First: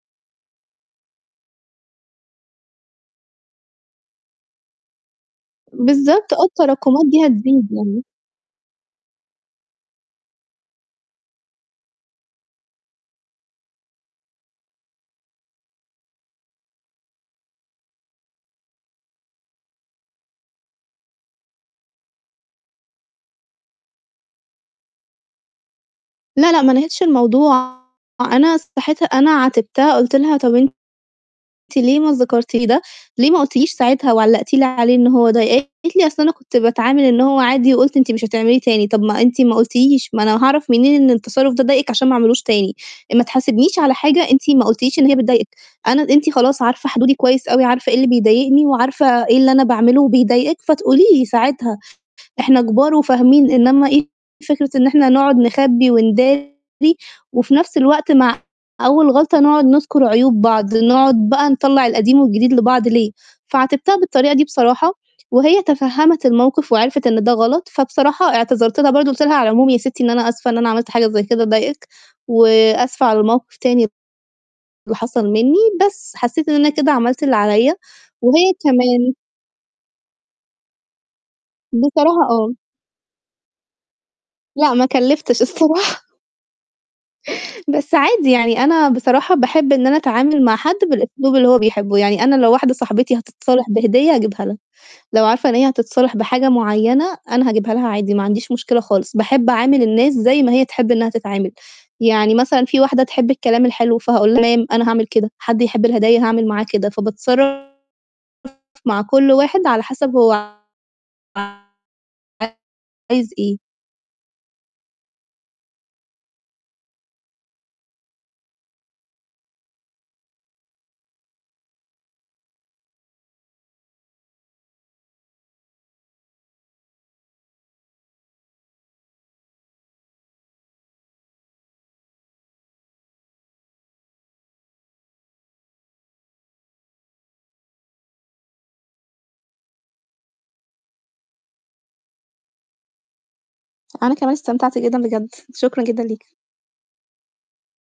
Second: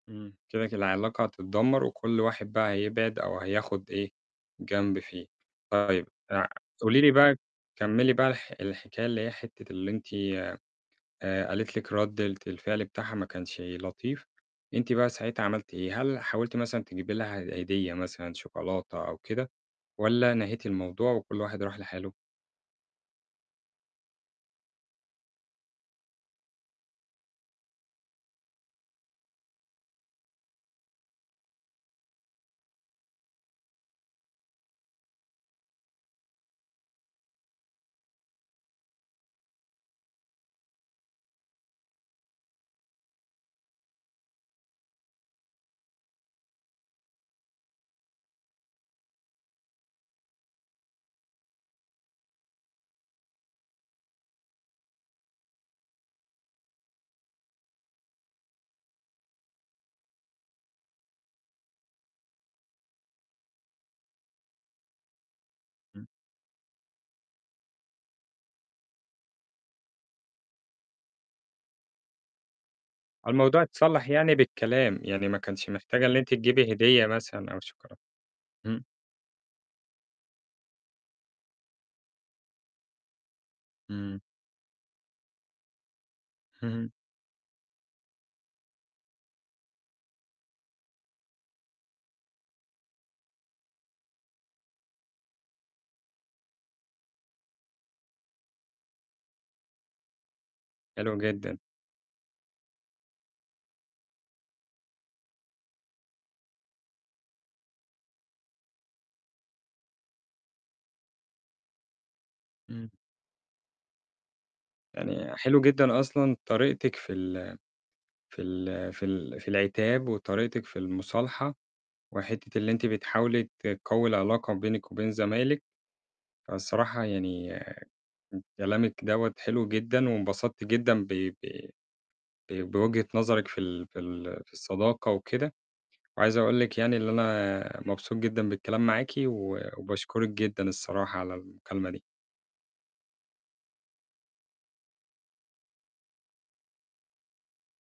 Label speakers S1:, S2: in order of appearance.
S1: إمم. كده، كل العلاقة هتتدمّر وكل واحد بقى هيبعد أو هياخُد إيه، جنب فيه. طيب
S2: بالضبط آه.
S1: آآ، قولي
S2: التراكُمات
S1: لي
S2: دي
S1: بقى،
S2: هتزيد يعني.
S1: كمِّلي بقى الح الحكاية اللي هي حتّة اللي أنتِ آآ، قالت لكِ رَدّة الفعل بتاعها ما كانش لطيف، أنتِ بقى ساعتها عملتِ إيه، هل حاولتِ مثلًا تجيبي لها ه هدية مثلًا شوكولاتة أو كده والَّا نهيتِ الموضوع وكل واحد راح لحاله؟
S2: لا، لأ، ما نهيتش الموضوع، أنا صحيت أنا عاتبتها، قُلت له: "طَب أنتِ ليه ما ذكرتِ لي ده، ليه ما قُلتِ ليش ساعتها وعلّقتِ لي عليه إن هو ضايقِك؟" قالت لي: "أصل أنا كنت باتعامل إن هو عادي وقُلت أنتِ مش هتعمليه تاني." "طَب ما أنتِ ما قُلتيش، ما أنا هاعرف منين إن التصرُّف ده ضايقِك عشان ما أعملهوش تاني؟ آآ، ما تحاسبنيش على حاجة أنتِ ما قُلتِ ليش إن هي بتضايقِك، أنا أنتِ خلاص عارفة حدودي كويس أوي، عارفة إيه اللي بيضايقني وعارفة إيه اللي أنا باعمله وبيضايقِك فتقولي لي ساعتها، إحنا كبار وفاهمين، إنّما إيه فكرة إن إحنا نقعد نخبّي ونداري وفي نَفْس الوقت مع أول غلطة نقعد نُذكُر عيوب بعض، نقعد بقى نطلّع القديم والجديد لبعض، ليه؟" فعاتبتها بالطريقة دي بصراحة، وهي
S1: إمم.
S2: تفهَّمِت الموقِف وعرفِت إن ده غلط، فبصراحة اعتذرت لها برضه قُلت لها: "على العموم يا سِتّي إن أنا آسفة إن أنا عملت حاجة زي كده ضايقِك، وآسفة على الموقِف
S1: الموضوع
S2: تاني
S1: اتصلّح يعني
S2: اللي
S1: بالكلام، يعني
S2: حصل
S1: ما
S2: منّي."
S1: كانش محتاجة
S2: بس
S1: إن أنتِ
S2: حسّيت إن أنا
S1: تجيبي
S2: كده
S1: هدية
S2: عملت اللي
S1: مثلًا أو
S2: عليّا
S1: شوكلا
S2: وهي
S1: إمم.
S2: كمان بصراحة آه.
S1: إمم.
S2: لأ، ما كلِّفتش الصراحة.
S1: إمم.
S2: بس عادي يعني أنا بصراحة باحب إن أنا أتعامل مع حد بالأسلوب اللي هو بيحبّه. يعني أنا لو واحدة صاحبتي هتتصالح بهدية هاجيبها لها. لو عارفة إن هي هتتصالح بحاجة معيّنة أنا هاجيبها لها عادي ما عنديش مشكلة خالص، باحب أعامل الناس زي ما هي تحب إنّها
S1: حلو
S2: تتعامل.
S1: جدًا.
S2: يعني مثلًا في واحدة تحب الكلام الحلو، فهاقول لها تمام، أنا هاعمل كده. حد يحب الهداية هاعمل معاه كده، فباتصرّف مع كل واحد على حَسَب هو
S1: إمم.
S2: عايز إيه.
S1: يعني حلو جدًا أصلًا طريقتِك في ال في ال في ال في العتاب، وطريقتِك في المُصالحة، وحتّة اللي أنتِ بتحاولي تقوّي العلاقة بينِك وبين زمايلِك، فالصراحة يعني كلامِك دوّة حلو جدًا، وانبسطت جدًا ب ب ب بوجهة نظرِك في ال في ال في الصداقة وكده. وعايز أقول لِك يعني اللي أنا مبسوط جدًا بالكلام معاكِ، و وباشكرِك جدًا الصراحة على المكالمة دي.
S2: أنا كمان استمتعت جدًا بجد، شكرًا جدًا ليكِ.